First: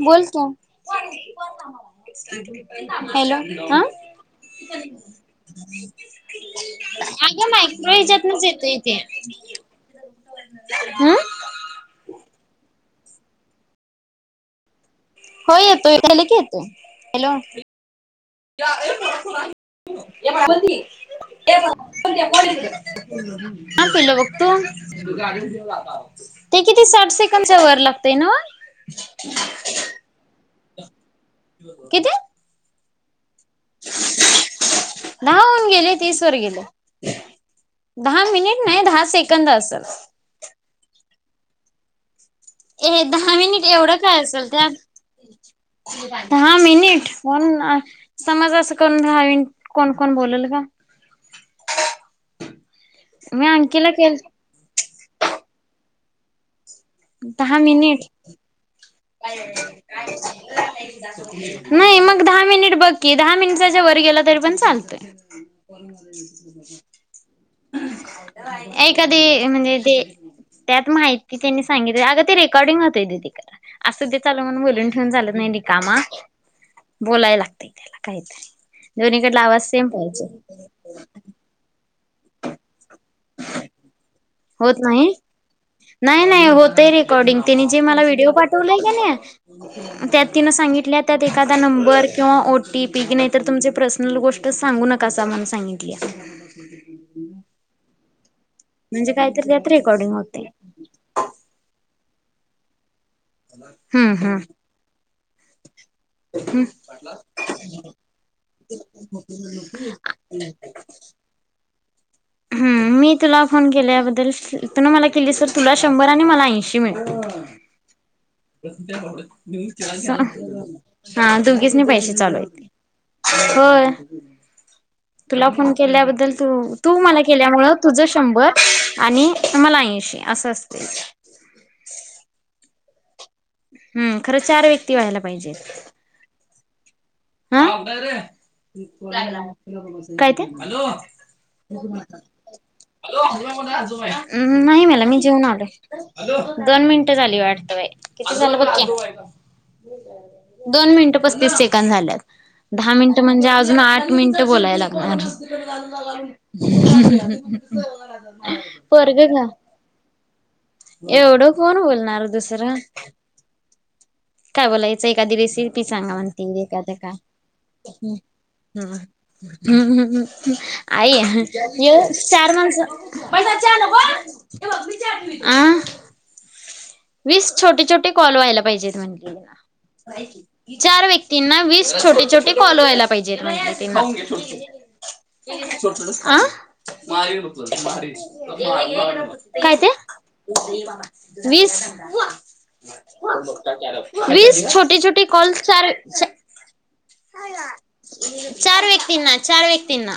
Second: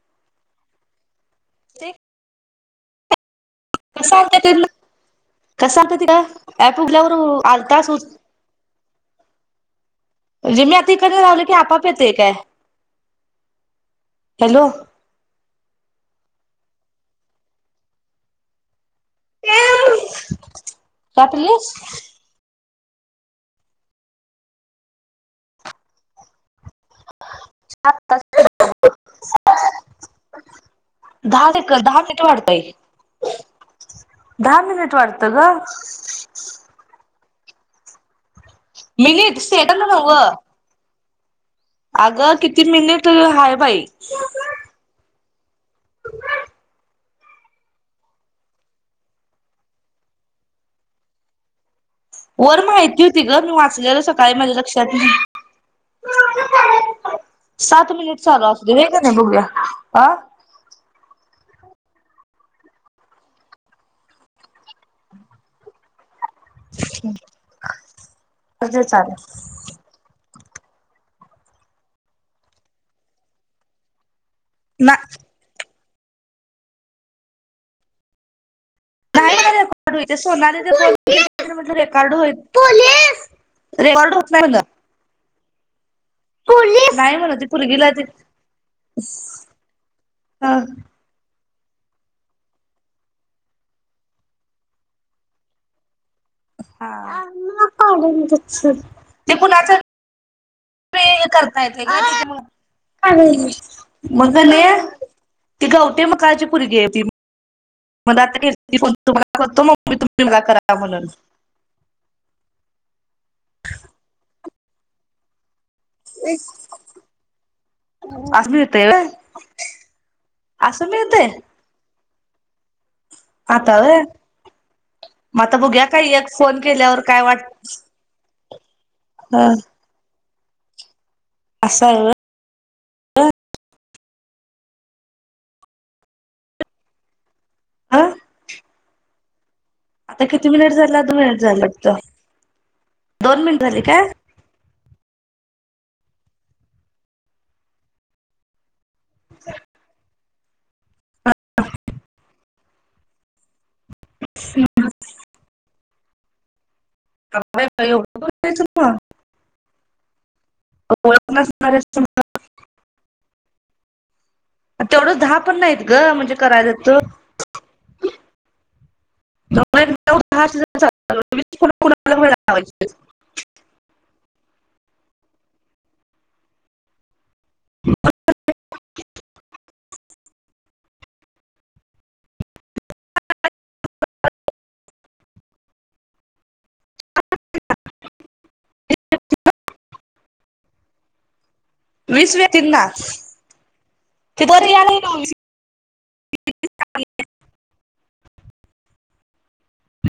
[inaudible] बोलतो ते हॅलो हा [unintelligible] कसा आलता तिथं या उघल्यावर अगं आलतास मायक्रो ह्याच्यातनच येतोय ते म्हणजे मी आता हम्म इकडे लावला की आपआप ते का आहे हॅलो हो येतोय की केले की येतो हॅलो, [inaudible] का [inaudible] चहा पिलीस पहिल बघतो. ते किती साठ सेकंडच्या वर लागतेय नव. दहा दहा सेकंद दहा सेकंद वाढतंय. दहा होऊन गेले तीस वर गेले दहा मिनिट. नाही दहा मिनिट सेकंद असेल. नव्ह अगं किती मिनिट हाय बाई. तुझा. दहा मिनिट फोन आन. समज असं करून दाहवीन कोण कोण बोलेल का? वर माहिती होती ग मी अंकीला वाचलेलं केल सकाळी माझ्या लक्षात नाही. सात मिनिट चालू अस व्हय क नाही. [inaudible] नाही मग दहा मिनिट बघ की, दहा मिनिटाच्या वर गेला तरी पण चालतंय. [inaudible] हम्म, एखादी म्हणजे ते. त्यात माहिती त्यांनी सांगितली अगं ते रेकॉर्डिंग होतंय ते तिकड. असं ते चालू म्हणून बोलून ना ठेऊून झालंत नाही रिकामा. बोलायला लागतंय त्याला काहीतरी नाही दोन्हीकडला आवाज सेम पाहिजे. अगं माझं रेकॉर्ड हो पोलीस रेकॉर्ड होत नाही. म्हणलं नाही. नाही नाही होतय पोलीस नाही म्हणलं रेकॉर्डिंग ती त्याने जे पोरगीला मला ते व्हिडिओ पाठवलाय का नाही. त्यात तिनं अ सांगितल्यात. त्यात एखादा नंबर किंवा ओ टी पी की नाहीतर तुमची पर्सनल गोष्ट सांगू नका असं आम्हाला सांगितली. [unintelligible] म्हणजे काहीतरी त्यात रेकॉर्डिंग होते. पे [unintelligible] करता येते का हम्म मघ हम्म नाही. ती कवठेमंकाळची पोरगी होती. मग आताम [inaudible] करतो मग मी तुम्ही करा म्हणून हम्म, मी तुला फोन केला बदल तु नी मला केलीस. तुला शंभर आणि मला ऐंशी मिळत्यात. [inaudible] सा असं मिळतंय हा, तुम्ही. किसने पैसे चालत हाय आता होय. व्हय मग तुला आता फोन बघूया काय एक केल्याबद्दल तू फोन तू केल्यावर मला काय वाट केल्यामुळे. तुझ शंभर आणि अ मला ऐंशी असं असते. अससं व्हय. हम्, खरं चार व्यक्ती व्हायला पाहिजेत. हा अ बरंय [inaudible] आता काय ते किती मिनिट हॅलो झाला दोन मिनिट झाले वाटतं दोन मिनिट बोल [unintelligible] झाले आजोबा काय आहेत अ हम, नाही मला मी जेऊन आलोय दोन मिनटं झाली वाटतं बाई किती झालं बघ की. दोन मिनिटं पस्तीस सेकंद झाल्यात. दहा मिनिटं म्हणजे अजून आठ मिनिटं बोलाय लागणार. पोरगं ना! ओळख एवढं कोण नसणाऱ्याचं बोलणार दुसरं! काय बोलायचं, तेवढं एखादी दहा पण नाहीत रेसिपी ग सांगा म्हणजे म्हणते मी करायला एकाद तर का! तेवढं एक नऊ दहा आई हे वीस कोणा येऊ कोणाला चार लावायचे माणसं. [unintelligible] वीस छोटे छोटे कॉल व्हायला पाहिजेत म्हटंली मला. चार व्यक्तींना वीस छोटे छोटे काॅल व्हायला पाहिजेलं म्हणली ती. [unintelligible] काय ते! वीस! वीस व्यक्तींना ते वीस बरं छोटे यायला छोटे कॉल्स चार [unintelligible] चार व्यक्तींना, चार व्यक्तींना.